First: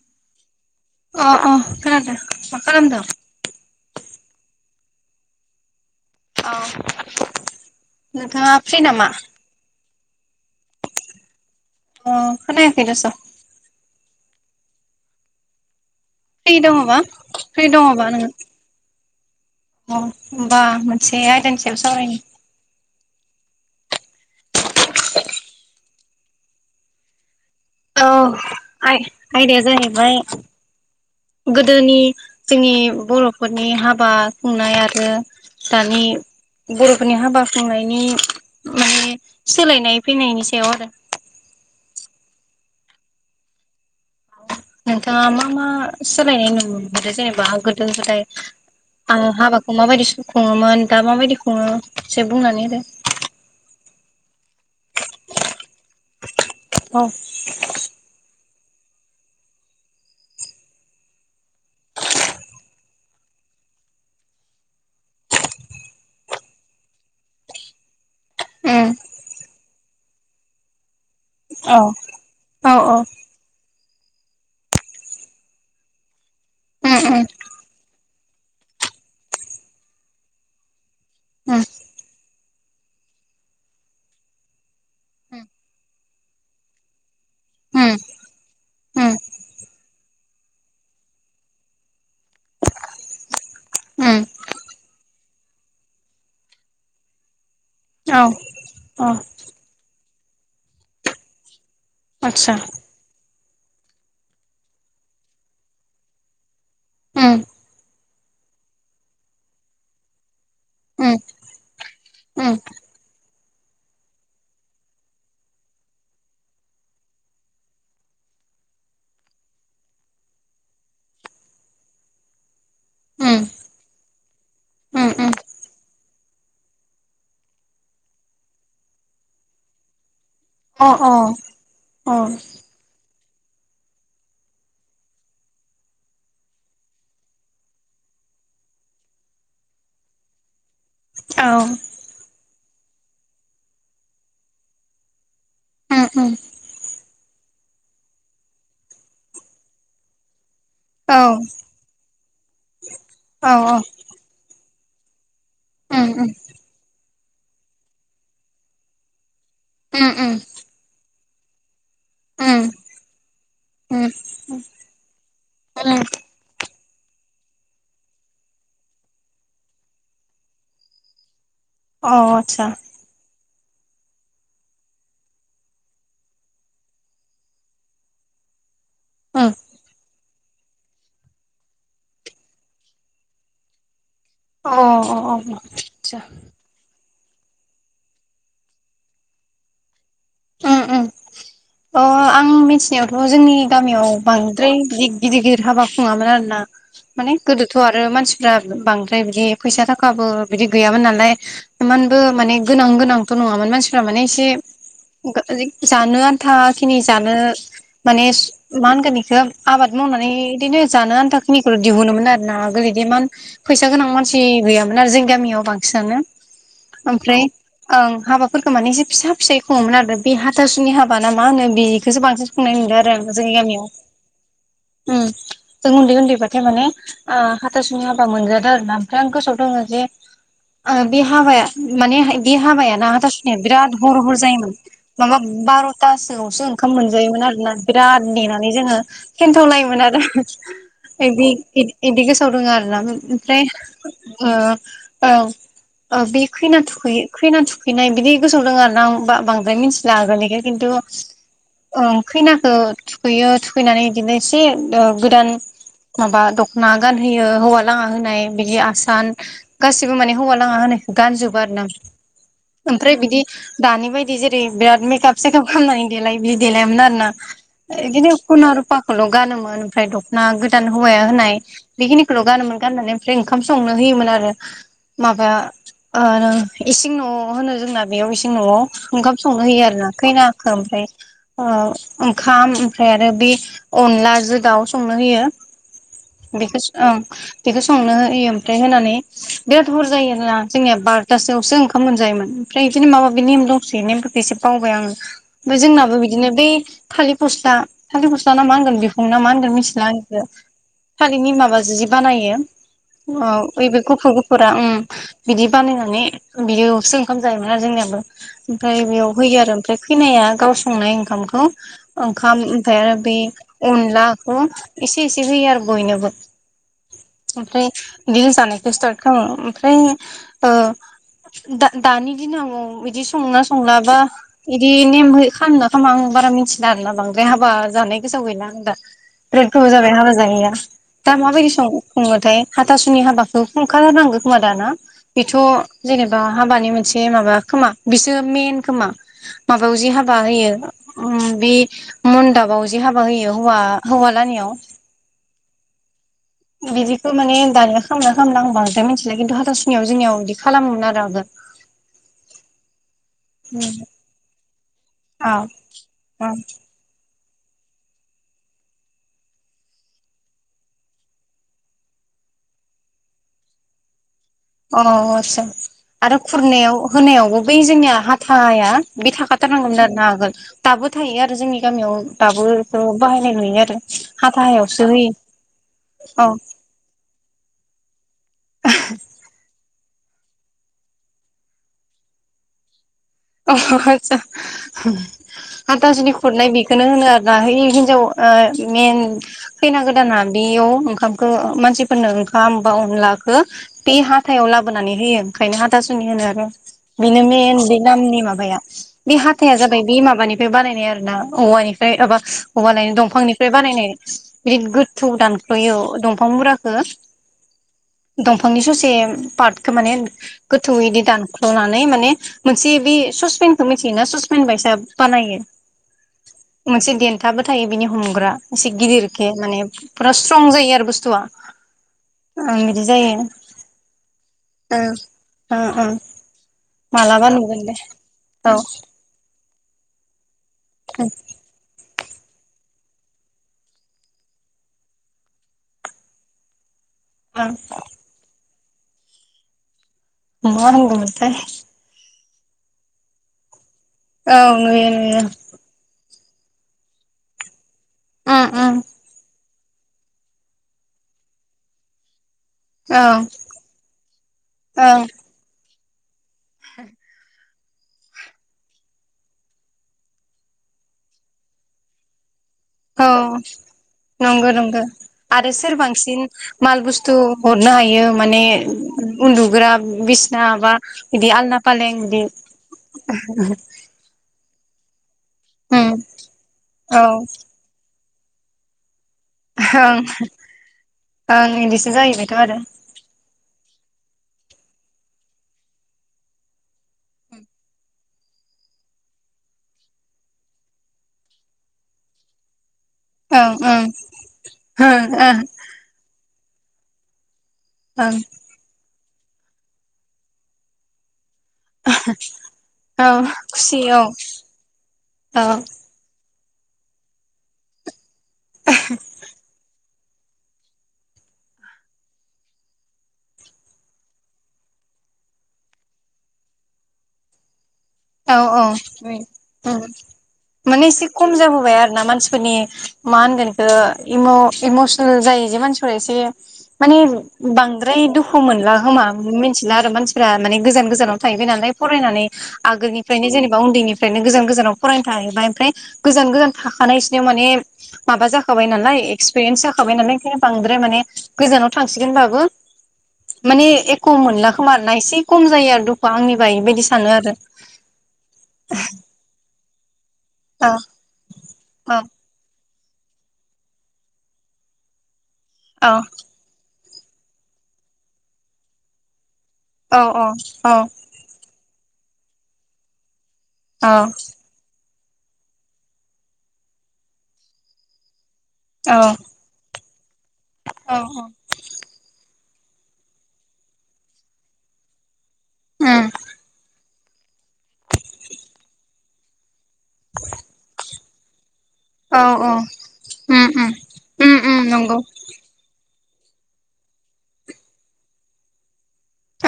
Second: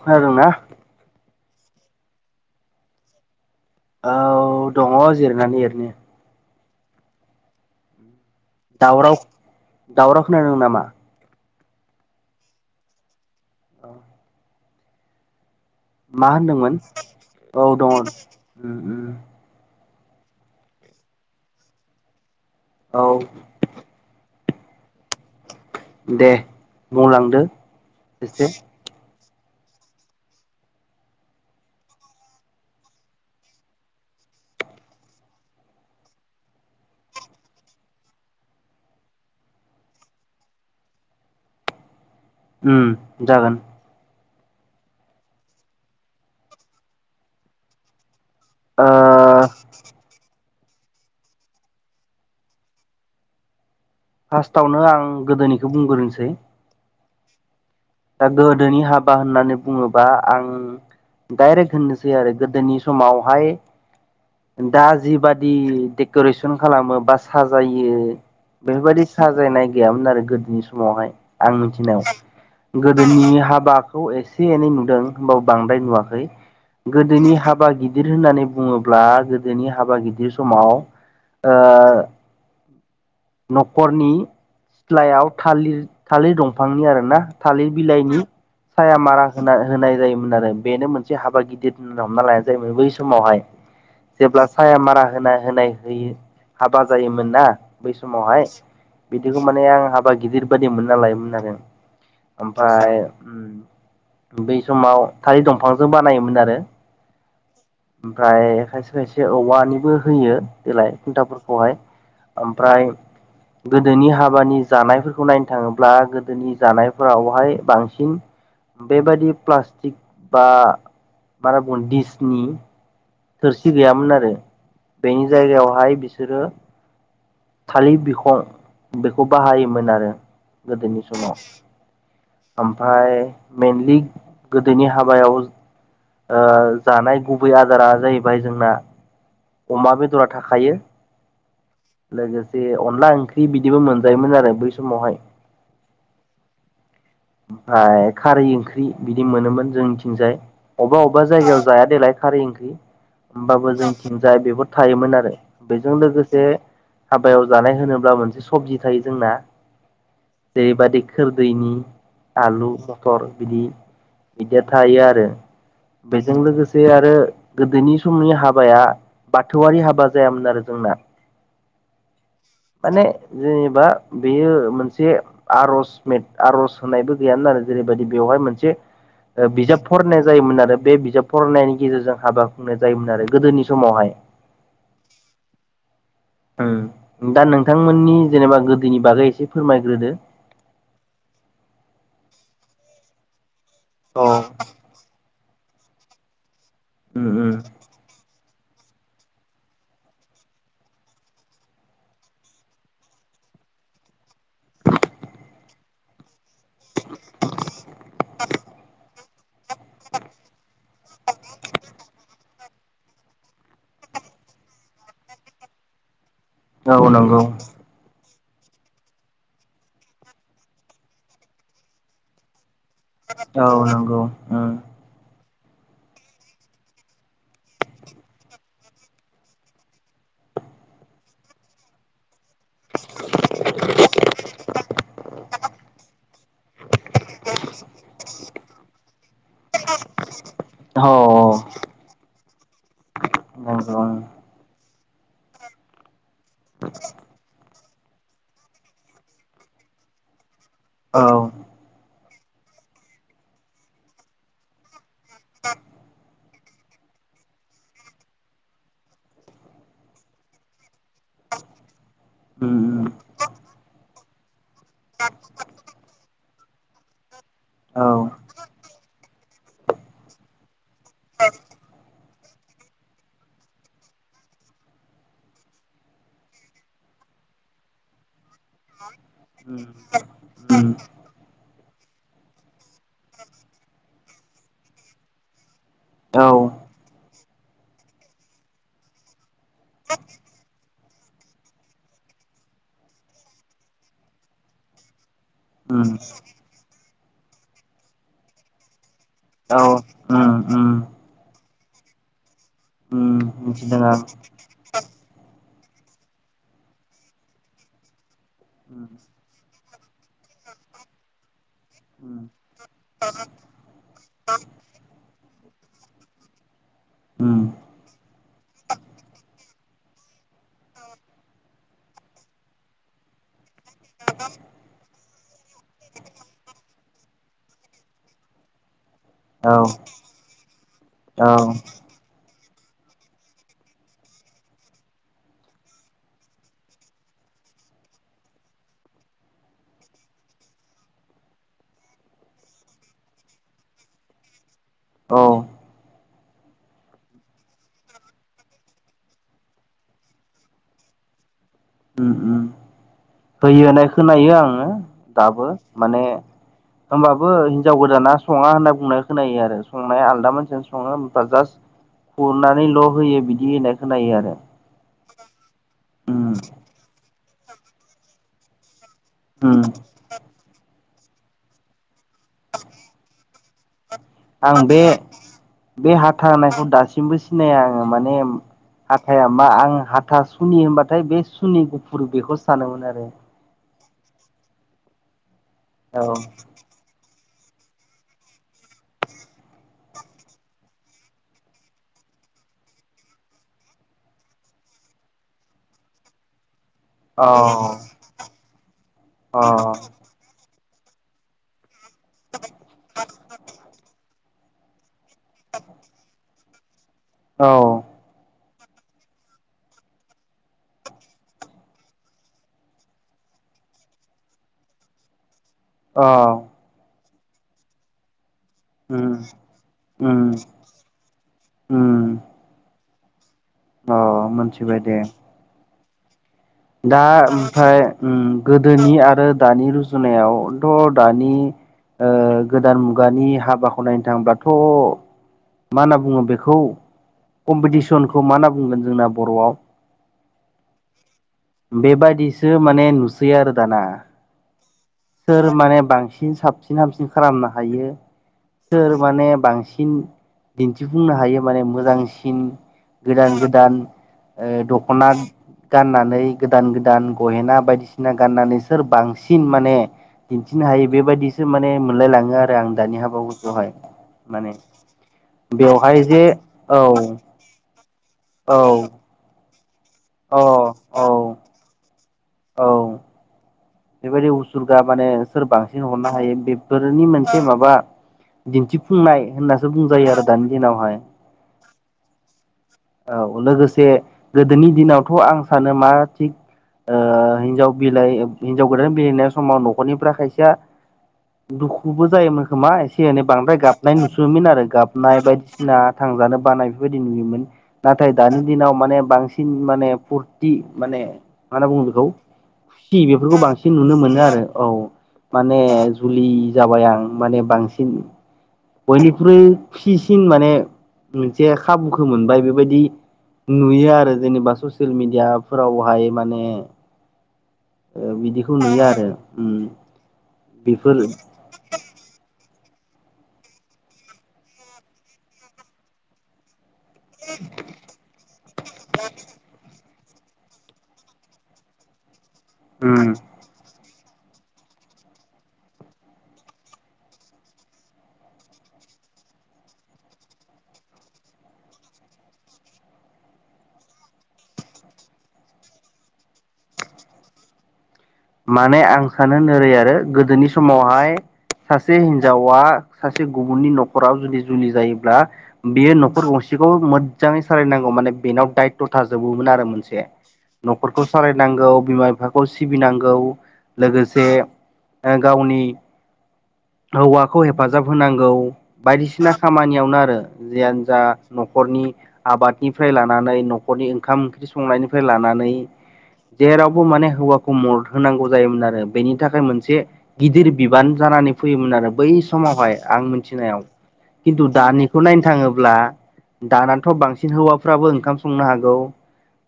खोनादोंना अ अ खोनादों मा खालामदों। औ दङ जिरनानै एरैनो। औ नोंथाङा फ्रि नामा। दावराव दावराव खोनादों नामा। अ खोनायाखै दस'। औ मा फ्रि होनदोंमोन दङबा औ फ्रि दं दङबा नोङो उम उम। अ होनोमबा मोनसे आयदानि सायाव सावरायनो। औ। दे बुंलांदो। औ एसे आय आयदाया जाहैबाय। गोदोनि जोंनि बर'फोरनि हाबा खुंनाय आरो। दानि बर'फोरनि हाबा खुंनायनि माने सोलायनाय फैनायनि सायाव आरो। [inaudible] उम जागोन नोंथाङा मा मा सोलायनाय नुनो मोनदों जेनेबा गोदो गोदाय। ओ हाबाखौ माबायदि स खुङोमोन दा माबायदि खुङो एसे बुंनानै होदो फार्स्टआवनो आं गोदोनिखौ बुंग्रोनोसै औ। दा गोदोनि हाबा होननानै बुङोबा आं डाइरेक्ट होननोसै आरो गोदोनि समावहाय दा जिबादि देक'रेसन खालामो बा साजायो बेफोरबायदि साजायनाय गैयामोन आरो गोदोनि समावहाय आं औ मिथिनायाव औ गोदोनि हाबा खौ एसे एनै नुदों होनबाबो बांद्राय नुवाखै गोदोनि हाबा गिदिर होननानै बुङोब्ला गोदोनि हाबा गिदिर समाव ओ। न'खरनि सिथ्लायाव थालिर - थालिर दंफांनि आरोना थालिर बिलाइनि साया मारा होना होनाय जायोमोन आरो बेनो मोनसे हाबा गिदिर होनना हमना लानाय जायोमोन बै समावहाय जेब्ला साया मारा होनाय-होनाय होयो हाबा जायोमोनना बै औ समावहाय औ बिदिखौ माने आं हाबा गिदिर बादि मोनना लायोमोन आरो आतसा ओमफ्राय बै समाव थालिर दंफांजों बानायोमोन आरो अ ओमफ्राय खायसे खायसे औवानिबो होयो देलाय अ खुन्थाफोरखौहाय अ ओमफ्राय गोदोनि हाबानि जानायफोरखौ नायनो थाङोब्ला गोदोनि जानाय फोरावहाय बांसिन बेबायदि प्लास्टिक बा बारा बन दिसनि थोरसि गैयामोन आरो बेनि जायगायावहाय बिसोरो थालिर बिखं बेखौ बाहायोमोन आरो औ गोदोनि औ समाव औ अ आतसा ओमफ्राय मेनलि गोदोनि हाबायाव जानाय गुबै आदारा जाहैबाय जोंना अमा बेदरा थाखायो औ लोगोसे अनला ओंख्रि बिदिबो मोनजायोमोन आरो बै समावहाय उम उम ओमफ्राय खारै ओंख्रि बिदि मोनोमोन जोंनिथिंजाय अबेबा अबेबा जायगायाव जाया देलाय खारै ओंख्रि होमबाबो अ जोंनिथिजाय बेफोर थायोमोन आरो बेजों लोगोसे हाबायाव जानाय होनोब्ला मोनसे सबजि थायो जोंना जेरैबायदि खोरदैनि आलु मथर बिदि बिदिया थायो आरो बेजों लोगोसे आरो गोदोनि समनि हाबाया बाथौआरि हाबा जायामोन आरो जोंना अ आतसा माने जेनेबा बेयो मोनसे आर'ज मेट आर'ज होननायबो गैयान आरो जेरैबायदि बेवहाय मोनसे बिजाब फरायनाय जायोमोन आरो बे बिजाब फरायनायनि गेजेरजों हाबा खुंनाय जायोमोन आरो गोदोनि समाव हाय अ-अ-अ आतसा दा नोंथांमोननि जेनेबा गोदोनि बागै एसे फोरमायग्रोदो उम उम अ आं मिथिनायावथ' जोंनि गामियाव उम बांद्राय बिदि गिदिर गिदिर हाबा खुङामोन आरोना माने उम गोदोथ' आरो मानसि फ्रा बांद्राय बिदि फैसा थाखाबो बिदि गैयामोन नालाय इमानबो माने गोनां गोनांथ' नङामोन मानसिफ्रा माने एसे जानो आन्थाखिनि जानो माने मा होनगोन इखौ आबाद मावनानै बिदिनो जानो आन्था खिनिखौल दिहुनो मोनमोन आरोना गोदो इमान फैसा गोनां मानसि गैयामोन आरो जोंनि गामियाव बांसिनानो औ नंगौ ओमफ्राय ओं हाबाफोरखौ माने एसे फिसा फिसायै खु ङोमोन आरो बे हाथासुनि हाबा ना मा होनो बेखौस बांसिन खुंनाय नुदों आरो आं जोंनि औ गामियाव नंगौ उम उम जों उन्दै उन्दैबथाय माने ओ हाथासुनि हाबा मोनजादों आरोना ओमफ्राय आं गोसोआव दङ जे। ओ बे हाबाया माने बे हाबायाना हाथासुनि बिराद हर हर जायोमोन माबा बार'थासोआवसो ओंखाम मोन नजायोमोन आरोना बिराद नेनानै जोङो थेन्थाव लायोमोन आरो औ औ इदि इदिखौ गोसोआव दोङ आरोना ओमफ्राय नंगौ ओ औ औ बे खैना थुखै खैना थुखैनाय बिदि गोसोआव दङ आरो ना बांद्राय द्राय मिथिला आगोलनिखो खिन्तु औ उम ओ खैनाखौ थुखैयो थुखैनानै बिदिनो एसे गोदान माबा दखना गानहोयो हौवा लाङा होनाय बिदि आसान गासिबो माने हौवा लाङा होनाय गान जोबबो आरो ना उम ओमफ्राय बिदि दानि बाय बिदि जेरै बिराद मेकप सेकाप खालामनानै देलाय बिदि देलायामोन आरोना। औ बिदिनो उम खुन रुफाखौल' गानोमोन ओमफ्राय दख'ना गोदान हौवाया होनाय बेखिनिखौल' गानोमोन। गाननानै ओमफ्राय ओंखाम संनो होयोमोन आरो माबा ओ इसिं न'आव होनो जोंना बेयाव इसिं न'आव ओंखाम संनो होयो आरोना खैनाखौ ओमफ्राय ओ ओंखाम ओमफ्राय आरो बे अ नलाजों दाउ संनो होयो। औ बेखौ औ बेखौ संनो होयो ओमफ्राय होनानै बिराद हर जायो आरोना जोंनिया बार'थासोआवसो ओंखामजायोमोन ओमफ्राय बिदिनो माबा माबि नेम दं से नेमफोरखौ एसे बावबाय आंङो ओमफ्राय जोंनाबो उम बिदिनो बे थालिर फस्ला थालिर फस्ला ना मा होनगोन बे दं नामा होनगोन औ मिथिला आंसो उम उम थालिरनि माबाजो जि बानायो उम औ बे मिथिदों आं गुफुर गुफुरा ओम बिदि बानायनानै बिदिआवसो ओंखाम जायोमोन आरो जोंनियाबो। ओमफ्राय उम बेयाव होयो आरो ओमफ्राय खैनाया गाव संनाय ओंखामखौ उम ओंखाम ओमफ्राय आरो बे अनलाखौ एसे एसे होयो आरो बयनोबो। उम ओमफ्राय बियो जानायखौ स्टार्ट खालामो ओमफ्राय ओ दा दानि दिनाव बिदि संना संलाबा बिदि नेम खालामनो खामा आं बारा मिथिला आरोना बांद्राय हाबा जानाय गो सोआव गैला आं दा बिराद औ गोडावण जाबाय हाबा जानायैया दा माबायदि औ सं ङोथाय हाथासुनि हाबाखौ खुंखालानो खोमा दाना बेथ' जेनेबा हाबानि मोनसे माबा खोमा। बिसोर मेन खोमा माबायाव जि हाबा होयो बे मनदाबाव जे हाबा होयो हौवा-हौवालानियाव औ बिदिखौ माने दानिया खामोना खामना आं बांद्राय मिथिला खिन्थु हाथासुनियाव जोंनियाव बिदि खालामोमोन आरो आगोल। अम अम उम होयो होनाय खोनायो आंङो। औ दाबो माने औ होमबाबो हिनजाव गोदाना संङा होनना बुंनाय खोनायो आरो संनाया आलदा मानसियानो संङो ओमफाय जासट उननानै ल' होयो बिदि होननाय खोनो आरो। अ आस्सा आरो उम खुरनायाव होनायावबो बै जोंनिया हाथाया बे उम थाखाथारनांगौमोन आरो ना आगोल दाबो थायो आरो जोंनि गामियाव दाबोथ' बाहायनाय नुयो आ आं बे बे औ हाथा होनायखौ दासिमबो सिनाया आंङो माने हाथाया मा आं हाथा सुनि होनबाथाय बे सुनि गुफुर बेखौ सानोमोन आरो। अ आहात्सा औ हाथासुनि खुरनाय बेखौनो होनो आ जाहोयो हिनजाव ओ मेन खैना गोदाना बेयाव ओंखामखो मानसिफोरनो ओंखामबा अनलाखौ बे हाथायाव लाबोनानै होयो ओंखायनो हाथासुनि होनो आरो। बेनो मेन औ बे नामनि माबाया बे हाथाया जाबाय अ बे माबानिफ्राय बानायनाय आरो ना औवानि माबा बे औवालायनो दंफांनिफ्राय बानायनाय बिराद गोथौ दानख'यो दंफां मुरा औ दंफांनि ससे पार्टखौ माने गोथौै इदि दानख्ल'नानै माने मोनसे बे ससपेनखौ मिथियोना ससपेन बायसा बानायो। अ देनथाबो थायो बिनि हमग्रा एसे उम गिदिरखे माने फुरा उम स्ट्रं जायो आरो बुस्थुआ उम ओम बिदि जायो अ मोनथिबाय दे। ओं ओं दा मालाबा नुगोन दे ओमफ्राय अम औ गोदोनि आरो दानि रुजुनायाव थ' दानि ओ गोदान मुगानि हाबाखौ नायनो थांबाथ' मा होनना बुंङो बेखौ ओं कम्पिटिसनखौ मा होनना बुंगोन जोंना बर'आव [unintelligible] बेबादिसो माने नुसैयो आरो दाना। औ नुयो नुयो सोर माने बांसिन साबसिन हामसिन खालामनो हायो उम उम सोर माने बांसिन सिन दिन्थिफुंनो हायो माने मोजांसि सिन औ गोदान-गोदान ओं दखना गाननानै गोदान-गोदान गहेना बायदिसिना गाननानै सोर बांसिन माने दिन्थिनो हायो बेबायदिसो माने मोनलायलाङो आरो आं दानि हाबाफोरखौहाय। माने नंगौ-नंगौ आरो सोर बेवहाय बांसिन जे माल औ बुस्थु हरनो हायो माने औ उन्दुग्रा अ बिसना बा औ बिदि आलना-फालें बिदि औ बेबायदि उसुर्गा माने सोर बांसिन उम हरनो हायो औ बेफोरनि मोनसे माबा दिन्थि फुंनाय होननासो ओं बुंजायो आरो दानि दिनावहाय। ओं बिदिसो जाहैबायथ' आरो औ लोगो से गोदोनि दिनावथ' आं सानो मा थिग हिनजाव बिलाइ हिनजाव गोदान बिलाइनाय समाव न'खरनिफोरा खायसेया दुखुबो जायोमोन खोमा एसे एनै ओं बांद्राय ओं गाबनाय नुसयोमोन आरो ओं गाबनाय ओं बायदिसिना थांजानो बानाय बेफोरबायदि नुयोमोन। नाथाय ओं दानि दिनाव माने बांसिन माने फुरथि माने मा होनना बुङो बेखौ खुसि औ बे बेफोरखौ बांसिन खुसि नुनो औ मोनो आरो औ औ माने जुलि जाबाय आं माने बांसिन बयनिख्रुइ खु सिसिन माने मोनसे खाबुखौ मोनबाय बेबायदि नुयो आरो जेनेबा ससियेल मिडियाफोरावहाय माने बिदिखौ नुयो आरो उम औ-औ माने बेफोर एसे खम जाबोबाय आरो ना मानसिफोरनि मा होनगोन बेखौ इम इमसनेल जायो जे मानसिफोरा एसे माने बांद्राय दुखु मोनला होमा मिथिला आरो मानसि फ्रा माने गोजान गोजानाव थाहैबाय नालाय फरायनानै उम आगोलनिफ्रायनो जेनेबा उन्दैनि फ्रायनो गोजान गोजानाव फरायनो थाहैबाय ओमफ्राय गोजान गोजान थाखानाय बिसोरनियाव माने माबा जाखाबाय नालाय एक्सपिरियेन्स जाखाबाय नालायायनो बांद्राय माने गोजानाव थांसिगोन बाबो माने एख' मोनला खोमाना एसे खम जायो आरो दुखुआ आंनिबा इबायदि सानो आरो। माने आं सानो नोरै आरो गोदोनि औ समावहाय सासे हिनजावा सासे गुबुननि न'खराव जुदि जुलि जायोब्ला औ बेयो न'खर गंसेखौ मो जाङै सालायनांगौ माने बेनाव दायथ' थाजोबोमोन आरो औ मोनसे औ न'खरखौ सालायनांगौ बिमा-बिफाखौ सिबिनांगौ औ लोगोसे गावनि हौवाखौ हेफाजाब होनांगौ। औ बायदिसिना खामानियावनो आरो जियानो औ जा न'खरनि आबाद निफ्राय लानानै न'खरनि ओंखाम-ओंख्रि संनायनिफ्राय लानानै जेरावबो माने हौवा खौ मद होनांगौ जायोमोन आरो बेनि थाखाय मोनसे गिदिर बिबान जानानै फैयोमोन आरो बै औ औ समावहाय आं उम मिथिनायाव उम उम खिन्थु उम नंगौ दानिखौ नायनो थाङोब्ला दानानथ' बांसिन हौवाफ्राबो ओंखाम संनो हागौ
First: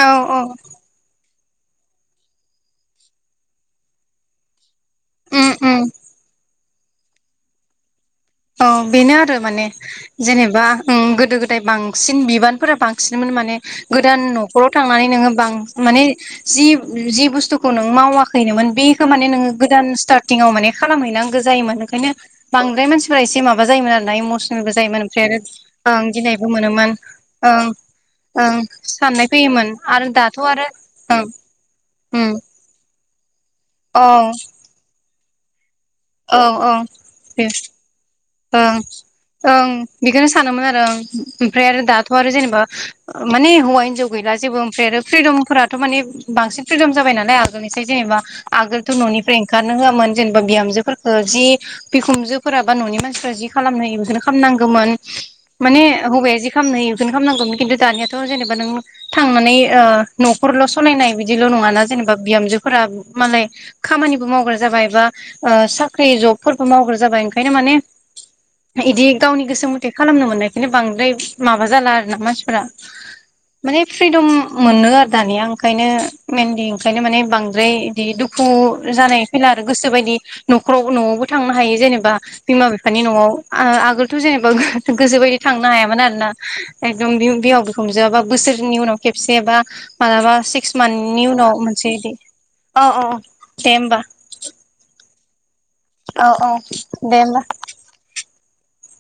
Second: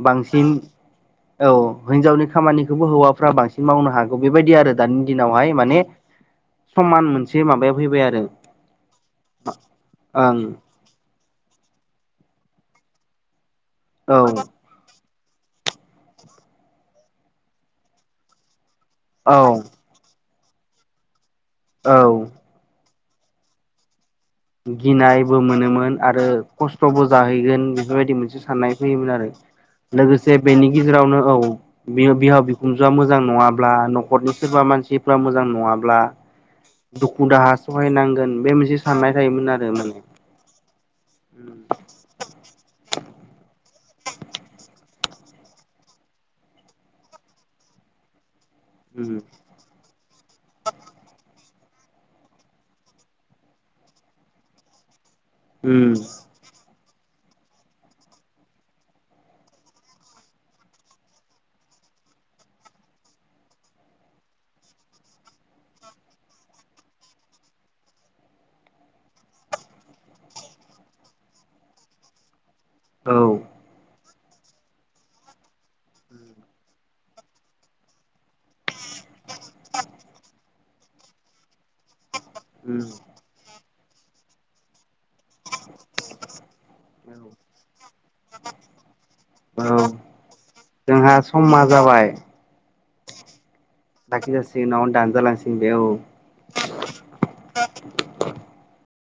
औ औ बांसिन औ हिनजावनि खामानिखौबो हौवाफ्रा बांसिन मावनो हागौ बेबायदि आरो। दानि उम दिनावहाय उम माने समान मोनसे माबायाव फैबाय आरो। औ बेनो आरो माने ओं जेनेबा ओ गोदो-गोदाय बांसिन बिबान फोरा बांसिनमोन माने औ गोदान नख'राव थांनानै नोङो बां माने जि जि बुस्थुखौ नों मावाखैनोमोन बेखौ माने औ नोङो गोदान स्टार्ट फुटिंआव माने खालामहैनांगौ जायोमोन ओंखायनो औ बांद्राराय मानसिफोरा एसे माबा जायोमोन आरो। आरोना इमसनेलबो जायोमोन ओमफ्राय गिनायबो मोनोमोन ओं आरो गिनायबो मोनोमोन खस्थ'बो ओं जाहैगोन बेफोरबायदि मोनसे ओं साननाय फैयोमोन। आरो फैयोमोन आरो लोगोसे दाथ' आरो बेनि गेजेरावनो ओं औ बिहाव बिखुनजोआ। मोजां नङाब्ला ओम न'खरनि सोरबा मानसिफ्रा मोजां नङाब्ला। ब्रा औ औ दुखु बे दाहा सहायनांगोन बे ओं मोनसे साननाय। थायोमोन आरो ओं माने बेखौनो सानोमोन आरो आं ओमफ्राय आरो दाथ' आरो जेनेबा। माने हौवा हिनजाव गैला जेबो ओमफ्राय आरो फ्रिदमफोराथ' माने बांसिन फ्रिदम जाबाय नालाय आगोलनिसाय जेनेबा। आगोलथ' उम न'निफ्राय ओंखारनो होआमोन जेनेबा बिहामजोफोरखौ जि बिखुमजोफोरा बा न'नि मानसिफोरा। जि खालामनो होयो बेखौनो खालामनांगौमोन माने उम हौवाया जि खालामनो होयो [unintelligible] खालामनांगौमोन खिन्थु दानियाथ' जेनेबा नों थांनानै ओ न'खरल' सालायनाय बिदिल' नङाना जेनेबा । बा बिहामजोफोरा मालाय खामानिबो मावग्रा जाबाय बा ओ साख्रि जबफोरबो मावग्रा जा जाबाय ओंखायनो माने इदि गावनि गोसो मथे खालामनो मोननायखायन्नो बांद्राय माबा जाला आरो ना मानसिफोरा औ । माने फ्रिदम मोनो आरो दानिया ओंखायनो मेनलि ओंखायनो माने बांद्राय बिदि दुखु जानाय फैला आरो गोसोबायदि न'खरावबो न'आवबो थांनो हायो जेनेबा । बिमा उम बिफानि न'आव आ-आगोलथ' जेनेबा गोसोबायदि थांनो हायामोन आरोना एकदम बिहाव बिखुनजोआ बा बोसोरनि उनाव खेबसे बा औ मालाबा सिक्स जोंहा मान्थनि उनाव समा मोनसे बिदि औ औ औ । लासै लासै उनाव दानजा लांसै । औ औ दे होमबा ।